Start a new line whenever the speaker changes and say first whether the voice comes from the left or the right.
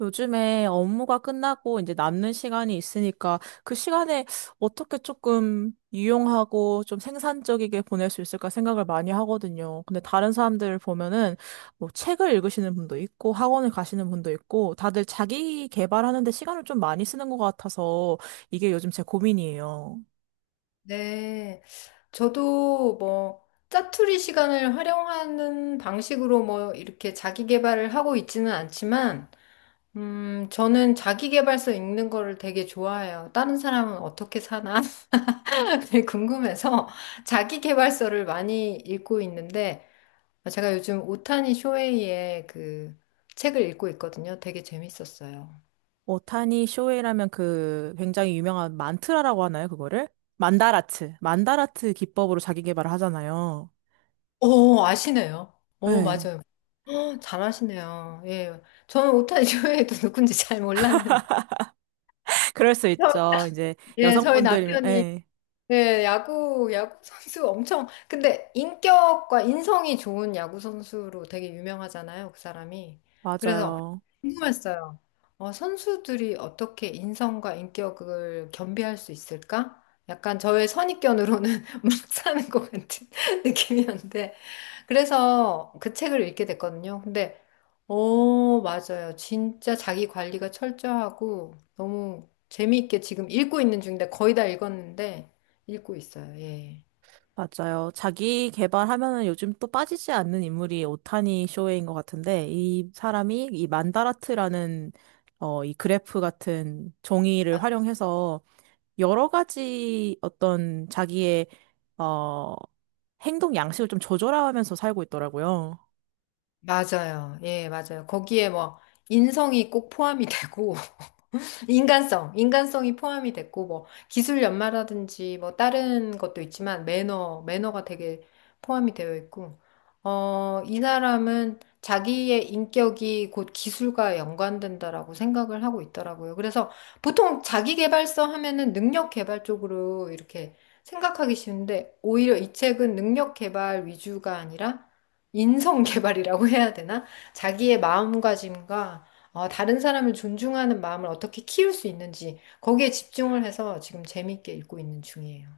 right: 요즘에 업무가 끝나고 이제 남는 시간이 있으니까 그 시간에 어떻게 조금 유용하고 좀 생산적이게 보낼 수 있을까 생각을 많이 하거든요. 근데 다른 사람들 보면은 뭐 책을 읽으시는 분도 있고 학원을 가시는 분도 있고 다들 자기 개발하는 데 시간을 좀 많이 쓰는 것 같아서 이게 요즘 제 고민이에요.
left: 네. 저도 뭐 짜투리 시간을 활용하는 방식으로 뭐 이렇게 자기 개발을 하고 있지는 않지만, 저는 자기 개발서 읽는 거를 되게 좋아해요. 다른 사람은 어떻게 사나? 되게 궁금해서 자기 개발서를 많이 읽고 있는데, 제가 요즘 오타니 쇼헤이의 그 책을 읽고 있거든요. 되게 재밌었어요.
right: 오타니 쇼헤이라면 그 굉장히 유명한 만트라라고 하나요, 그거를? 만다라트. 만다라트 기법으로 자기 개발을 하잖아요.
left: 오, 아시네요. 오,
right: 네.
left: 맞아요. 헉, 잘하시네요. 예. 저는 오타니 쇼헤이도 누군지 잘 몰랐는데.
right: 그럴 수
left: 저-
right: 있죠. 이제
left: 예, 저희
right: 여성분들이면,
left: 남편이
right: 예,
left: 예, 야구 선수 엄청 근데 인격과 인성이 좋은 야구 선수로 되게 유명하잖아요, 그 사람이. 그래서
right: 맞아요.
left: 궁금했어요. 선수들이 어떻게 인성과 인격을 겸비할 수 있을까? 약간 저의 선입견으로는 막 사는 것 같은 느낌이었는데 그래서 그 책을 읽게 됐거든요. 근데, 어, 맞아요. 진짜 자기 관리가 철저하고 너무 재미있게 지금 읽고 있는 중인데 거의 다 읽었는데 읽고 있어요. 예.
right: 맞아요. 자기 개발하면은 요즘 또 빠지지 않는 인물이 오타니 쇼헤인 것 같은데, 이 사람이 이 만다라트라는, 이 그래프 같은 종이를
left: 아,
right: 활용해서 여러 가지 어떤 자기의, 어, 행동 양식을 좀 조절하면서 살고 있더라고요.
left: 맞아요. 예, 맞아요. 거기에 뭐 인성이 꼭 포함이 되고 인간성, 인간성이 포함이 됐고, 뭐, 기술 연마라든지, 뭐, 다른 것도 있지만, 매너, 매너가 되게 포함이 되어 있고, 이 사람은 자기의 인격이 곧 기술과 연관된다라고 생각을 하고 있더라고요. 그래서 보통 자기 개발서 하면은 능력 개발 쪽으로 이렇게 생각하기 쉬운데, 오히려 이 책은 능력 개발 위주가 아니라 인성 개발이라고 해야 되나? 자기의 마음가짐과 다른 사람을 존중하는 마음을 어떻게 키울 수 있는지 거기에 집중을 해서 지금 재밌게 읽고 있는 중이에요.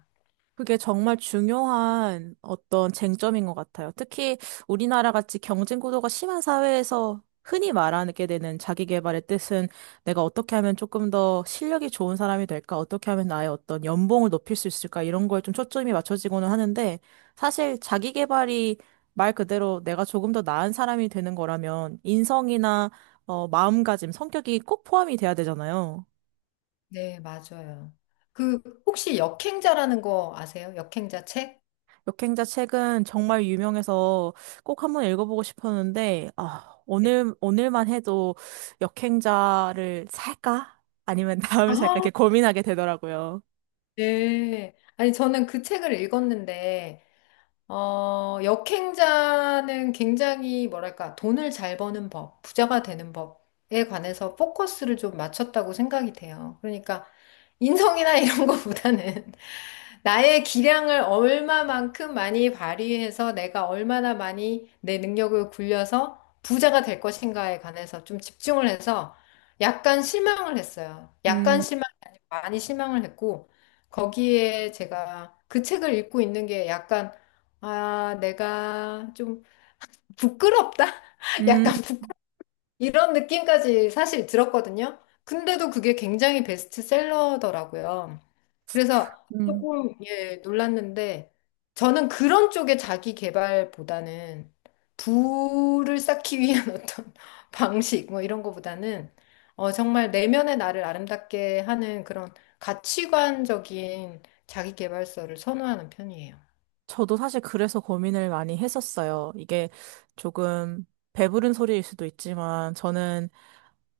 right: 그게 정말 중요한 어떤 쟁점인 것 같아요. 특히 우리나라 같이 경쟁 구도가 심한 사회에서 흔히 말하게 되는 자기 개발의 뜻은 내가 어떻게 하면 조금 더 실력이 좋은 사람이 될까? 어떻게 하면 나의 어떤 연봉을 높일 수 있을까? 이런 거에 좀 초점이 맞춰지고는 하는데 사실 자기 개발이 말 그대로 내가 조금 더 나은 사람이 되는 거라면 인성이나 마음가짐, 성격이 꼭 포함이 돼야 되잖아요.
left: 네, 맞아요. 그 혹시 역행자라는 거 아세요? 역행자 책?
right: 역행자 책은 정말 유명해서 꼭 한 번 읽어보고 싶었는데, 아,
left: 네.
right: 오늘만 해도 역행자를 살까? 아니면 다음을 살까?
left: 아하.
right: 이렇게 고민하게 되더라고요.
left: 네. 아니 저는 그 책을 읽었는데 역행자는 굉장히 뭐랄까, 돈을 잘 버는 법, 부자가 되는 법에 관해서 포커스를 좀 맞췄다고 생각이 돼요. 그러니까 인성이나 이런 것보다는 나의 기량을 얼마만큼 많이 발휘해서 내가 얼마나 많이 내 능력을 굴려서 부자가 될 것인가에 관해서 좀 집중을 해서 약간 실망을 했어요. 약간
right: 음,
left: 실망이 아니고 많이 실망을 했고 거기에 제가 그 책을 읽고 있는 게 약간 아, 내가 좀 부끄럽다?
right: 음,
left: 약간 부끄 이런 느낌까지 사실 들었거든요. 근데도 그게 굉장히 베스트셀러더라고요. 그래서
right: 음.
left: 조금, 예, 놀랐는데, 저는 그런 쪽의 자기 개발보다는 부를 쌓기 위한 어떤 방식, 뭐 이런 거보다는, 정말 내면의 나를 아름답게 하는 그런 가치관적인 자기 개발서를 선호하는 편이에요.
right: 저도 사실 그래서 고민을 많이 했었어요. 이게 조금 배부른 소리일 수도 있지만, 저는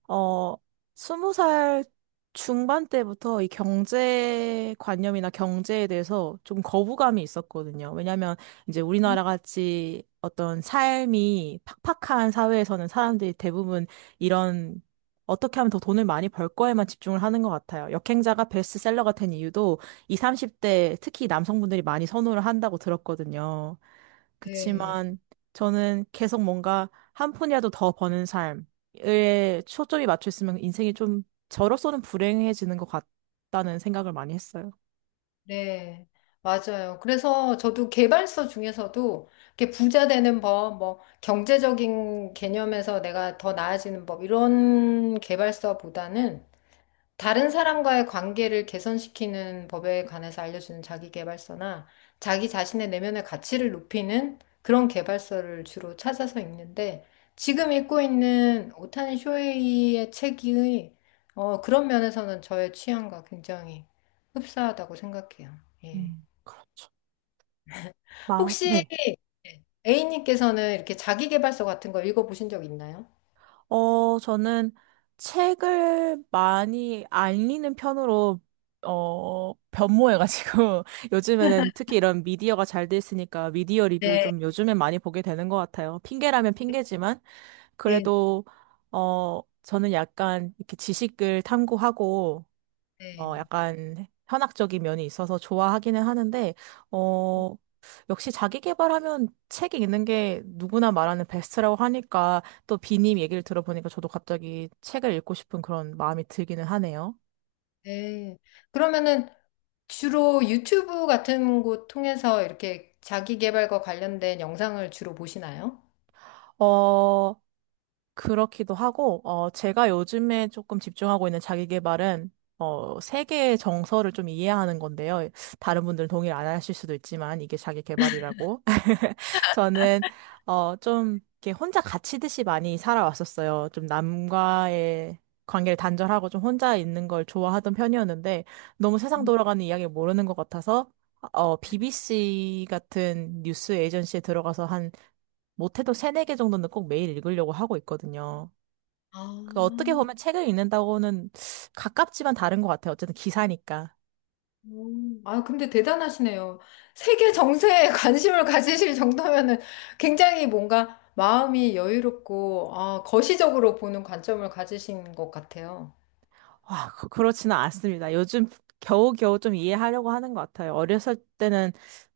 right: 어, 스무 살 중반 때부터 이 경제 관념이나 경제에 대해서 좀 거부감이 있었거든요. 왜냐하면 이제 우리나라 같이 어떤 삶이 팍팍한 사회에서는 사람들이 대부분 이런 어떻게 하면 더 돈을 많이 벌 거에만 집중을 하는 것 같아요. 역행자가 베스트셀러가 된 이유도 이 30대 특히 남성분들이 많이 선호를 한다고 들었거든요.
left: 네.
right: 그치만 저는 계속 뭔가 한 푼이라도 더 버는 삶, 에 초점이 맞춰 있으면 인생이 좀 저로서는 불행해지는 것 같다는 생각을 많이 했어요.
left: 네, 맞아요. 그래서 저도 개발서 중에서도 이렇게 부자 되는 법, 뭐 경제적인 개념에서 내가 더 나아지는 법 이런 개발서보다는 다른 사람과의 관계를 개선시키는 법에 관해서 알려주는 자기계발서나 자기 자신의 내면의 가치를 높이는 그런 계발서를 주로 찾아서 읽는데 지금 읽고 있는 오타니 쇼헤이의 책이 그런 면에서는 저의 취향과 굉장히 흡사하다고 생각해요. 예.
right: 그렇죠. 마,
left: 혹시
right: 네.
left: 예, A님께서는 이렇게 자기계발서 같은 거 읽어보신 적 있나요?
right: 저는 책을 많이 안 읽는 편으로, 변모해가지고, 요즘에는 특히 이런 미디어가 잘 돼 있으니까 미디어 리뷰를
left: 네,
right: 좀 요즘엔 많이 보게 되는 것 같아요. 핑계라면 핑계지만,
left: 네,
right: 그래도, 저는 약간 이렇게 지식을 탐구하고,
left: 네.
right: 약간 현학적인 면이 있어서 좋아하기는 하는데, 어, 역시 자기 개발하면 책이 있는 게 누구나 말하는 베스트라고 하니까 또 비님 얘기를 들어보니까 저도 갑자기 책을 읽고 싶은 그런 마음이 들기는 하네요.
left: 네. 그러면은 주로 유튜브 같은 곳 통해서 이렇게 자기 개발과 관련된 영상을 주로 보시나요?
right: 어, 그렇기도 하고, 제가 요즘에 조금 집중하고 있는 자기 개발은 세계의 정서를 좀 이해하는 건데요. 다른 분들은 동의를 안 하실 수도 있지만 이게 자기 개발이라고. 저는 좀 이렇게 혼자 같이듯이 많이 살아왔었어요. 좀 남과의 관계를 단절하고 좀 혼자 있는 걸 좋아하던 편이었는데 너무 세상 돌아가는 이야기를 모르는 것 같아서 BBC 같은 뉴스 에이전시에 들어가서 한 못해도 세네 개 정도는 꼭 매일 읽으려고 하고 있거든요.
left: 아,
right: 그 어떻게 보면 책을 읽는다고는 가깝지만 다른 것 같아요. 어쨌든 기사니까.
left: 아, 근데 대단하시네요. 세계 정세에 관심을 가지실 정도면은 굉장히 뭔가 마음이 여유롭고, 아, 거시적으로 보는 관점을 가지신 것 같아요.
right: 와, 그렇지는 않습니다. 요즘 겨우겨우 좀 이해하려고 하는 것 같아요. 어렸을 때는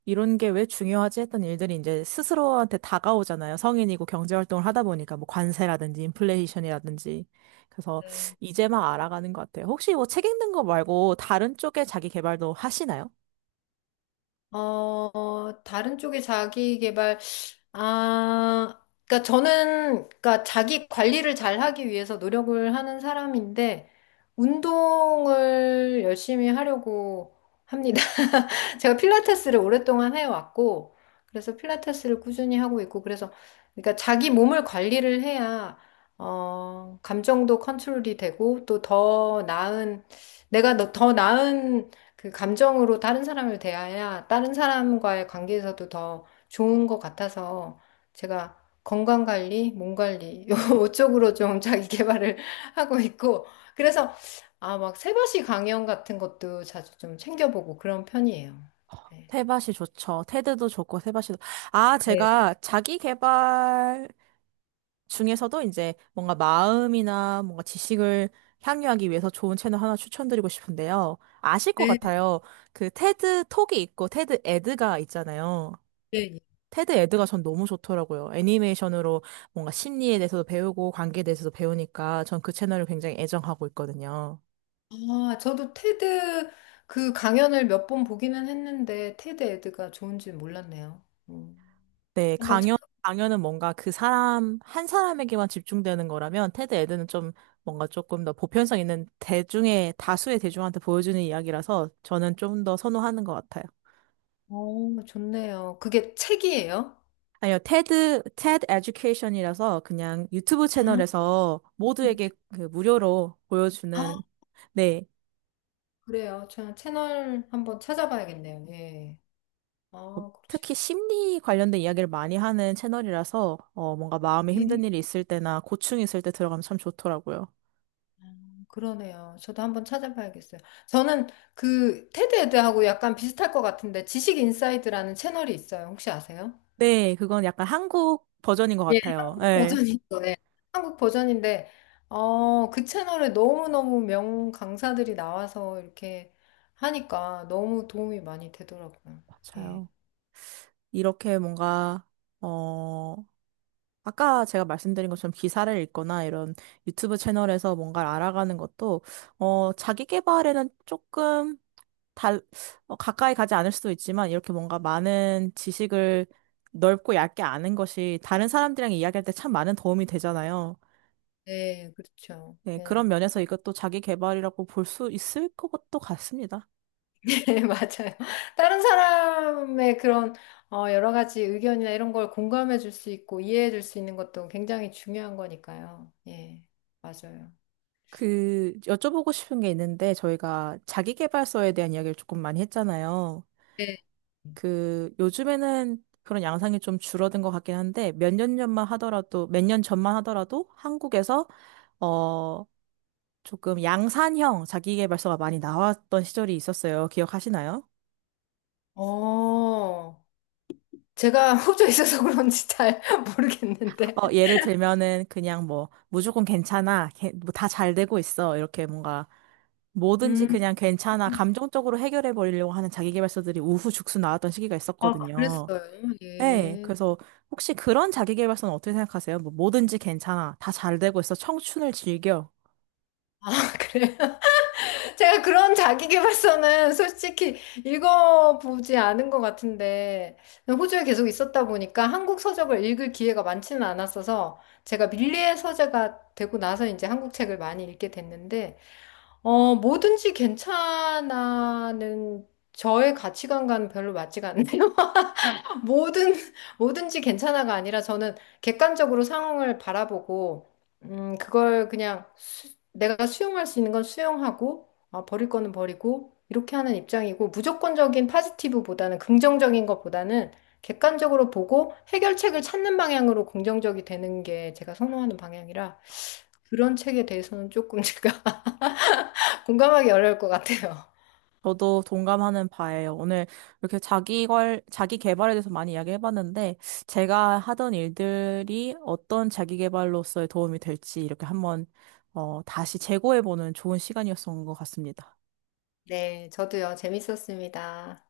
right: 이런 게 왜 중요하지 했던 일들이 이제 스스로한테 다가오잖아요. 성인이고 경제활동을 하다 보니까 뭐 관세라든지 인플레이션이라든지. 그래서 이제 막 알아가는 것 같아요. 혹시 뭐 책 읽는 거 말고 다른 쪽에 자기 개발도 하시나요?
left: 다른 쪽의 자기 개발, 아, 그러니까 저는, 그러니까 자기 관리를 잘 하기 위해서 노력을 하는 사람인데, 운동을 열심히 하려고 합니다. 제가 필라테스를 오랫동안 해왔고, 그래서 필라테스를 꾸준히 하고 있고, 그래서, 그러니까 자기 몸을 관리를 해야, 감정도 컨트롤이 되고, 또 더 나은, 내가 더 나은 그 감정으로 다른 사람을 대해야 다른 사람과의 관계에서도 더 좋은 것 같아서, 제가 건강 관리, 몸 관리, 요 쪽으로 좀 자기 개발을 하고 있고, 그래서 아, 막 새벽시 강연 같은 것도 자주 좀 챙겨보고 그런 편이에요. 네.
right: 테밭이 좋죠. 테드도 좋고 아,
left: 네.
right: 제가 자기 개발 중에서도 이제 뭔가 마음이나 뭔가 지식을 향유하기 위해서 좋은 채널 하나 추천드리고 싶은데요. 아실 것
left: 네,
right: 같아요. 그 테드 톡이 있고 테드 에드가 있잖아요.
left: 예, 예.
right: 테드 에드가 전 너무 좋더라고요. 애니메이션으로 뭔가 심리에 대해서도 배우고 관계에 대해서도 배우니까 전 그 채널을 굉장히 애정하고 있거든요.
left: 아, 저도 테드 그 강연을 몇 번 보기는 했는데 테드 에드가 좋은 줄 몰랐네요. 음.
right: 네,
left: 한번
right: 강연,
left: 찾아.
right: 강연은 뭔가 한 사람에게만 집중되는 거라면, 테드 에드는 좀 뭔가 조금 더 보편성 있는 대중의, 다수의 대중한테 보여주는 이야기라서 저는 좀 더 선호하는 것 같아요.
left: 오, 좋네요. 그게 책이에요?
right: 아니요, 테드 에듀케이션이라서 그냥 유튜브
left: 아,
right: 채널에서 모두에게 그 무료로
left: 아,
right: 보여주는, 네,
left: 그래요. 저 채널 한번 찾아봐야겠네요. 예. 아, 그러시.
right: 특히 심리 관련된 이야기를 많이 하는 채널이라서, 뭔가 마음에
left: 예,
right: 힘든 일이 있을 때나 고충이 있을 때 들어가면 참 좋더라고요.
left: 그러네요. 저도 한번 찾아봐야겠어요. 저는 그 테드 에드하고 약간 비슷할 것 같은데 지식 인사이드라는 채널이 있어요. 혹시 아세요?
right: 네, 그건 약간 한국 버전인 것 같아요. 네,
left: 버전인 거예요. 한국 버전인데, 그 채널에 너무너무 명 강사들이 나와서 이렇게 하니까 너무 도움이 많이 되더라고요. 예.
right: 맞아요. 이렇게 뭔가, 어, 아까 제가 말씀드린 것처럼 기사를 읽거나 이런 유튜브 채널에서 뭔가를 알아가는 것도, 자기 개발에는 조금 달, 가까이 가지 않을 수도 있지만, 이렇게 뭔가 많은 지식을 넓고 얇게 아는 것이 다른 사람들이랑 이야기할 때 참 많은 도움이 되잖아요.
left: 네, 그렇죠.
right: 네, 그런
left: 예.
right: 면에서 이것도 자기 개발이라고 볼 수 있을 것도 같습니다.
left: 네, 맞아요. 다른 사람의 그런 여러 가지 의견이나 이런 걸 공감해 줄 수 있고 이해해 줄 수 있는 것도 굉장히 중요한 거니까요. 예, 맞아요.
right: 그 여쭤보고 싶은 게 있는데 저희가 자기계발서에 대한 이야기를 조금 많이 했잖아요.
left: 네.
right: 그 요즘에는 그런 양상이 좀 줄어든 것 같긴 한데 몇 년 전만 하더라도 한국에서 어 조금 양산형 자기계발서가 많이 나왔던 시절이 있었어요. 기억하시나요?
left: 어, 제가 호주에 있어서 그런지 잘 모르겠는데.
right: 예를 들면은 그냥 뭐 무조건 괜찮아, 다 잘 되고 있어 이렇게 뭔가 뭐든지
left: 음.
right: 그냥 괜찮아 감정적으로 해결해 버리려고 하는 자기계발서들이 우후죽순 나왔던 시기가
left: 아, 랬
right: 있었거든요.
left: 어요
right: 네,
left: 예.
right: 그래서 혹시 그런 자기계발서는 어떻게 생각하세요? 뭐 뭐든지 괜찮아. 다 잘 되고 있어. 청춘을 즐겨.
left: 아, 그래요? 제가 그런 자기계발서는 솔직히 읽어보지 않은 것 같은데, 호주에 계속 있었다 보니까 한국 서적을 읽을 기회가 많지는 않았어서, 제가 밀리의 서재가 되고 나서 이제 한국 책을 많이 읽게 됐는데, 뭐든지 괜찮아는 저의 가치관과는 별로 맞지가 않네요. 뭐든, 뭐든지 괜찮아가 아니라 저는 객관적으로 상황을 바라보고, 그걸 그냥 내가 수용할 수 있는 건 수용하고, 아, 버릴 거는 버리고, 이렇게 하는 입장이고, 무조건적인 파지티브보다는 긍정적인 것보다는 객관적으로 보고 해결책을 찾는 방향으로 긍정적이 되는 게 제가 선호하는 방향이라 그런 책에 대해서는 조금 제가 공감하기 어려울 것 같아요.
right: 저도 동감하는 바예요. 오늘 이렇게 자기계발에 대해서 많이 이야기해봤는데, 제가 하던 일들이 어떤 자기계발로서의 도움이 될지 이렇게 한번, 다시 재고해보는 좋은 시간이었던 것 같습니다.
left: 네, 저도요, 재밌었습니다.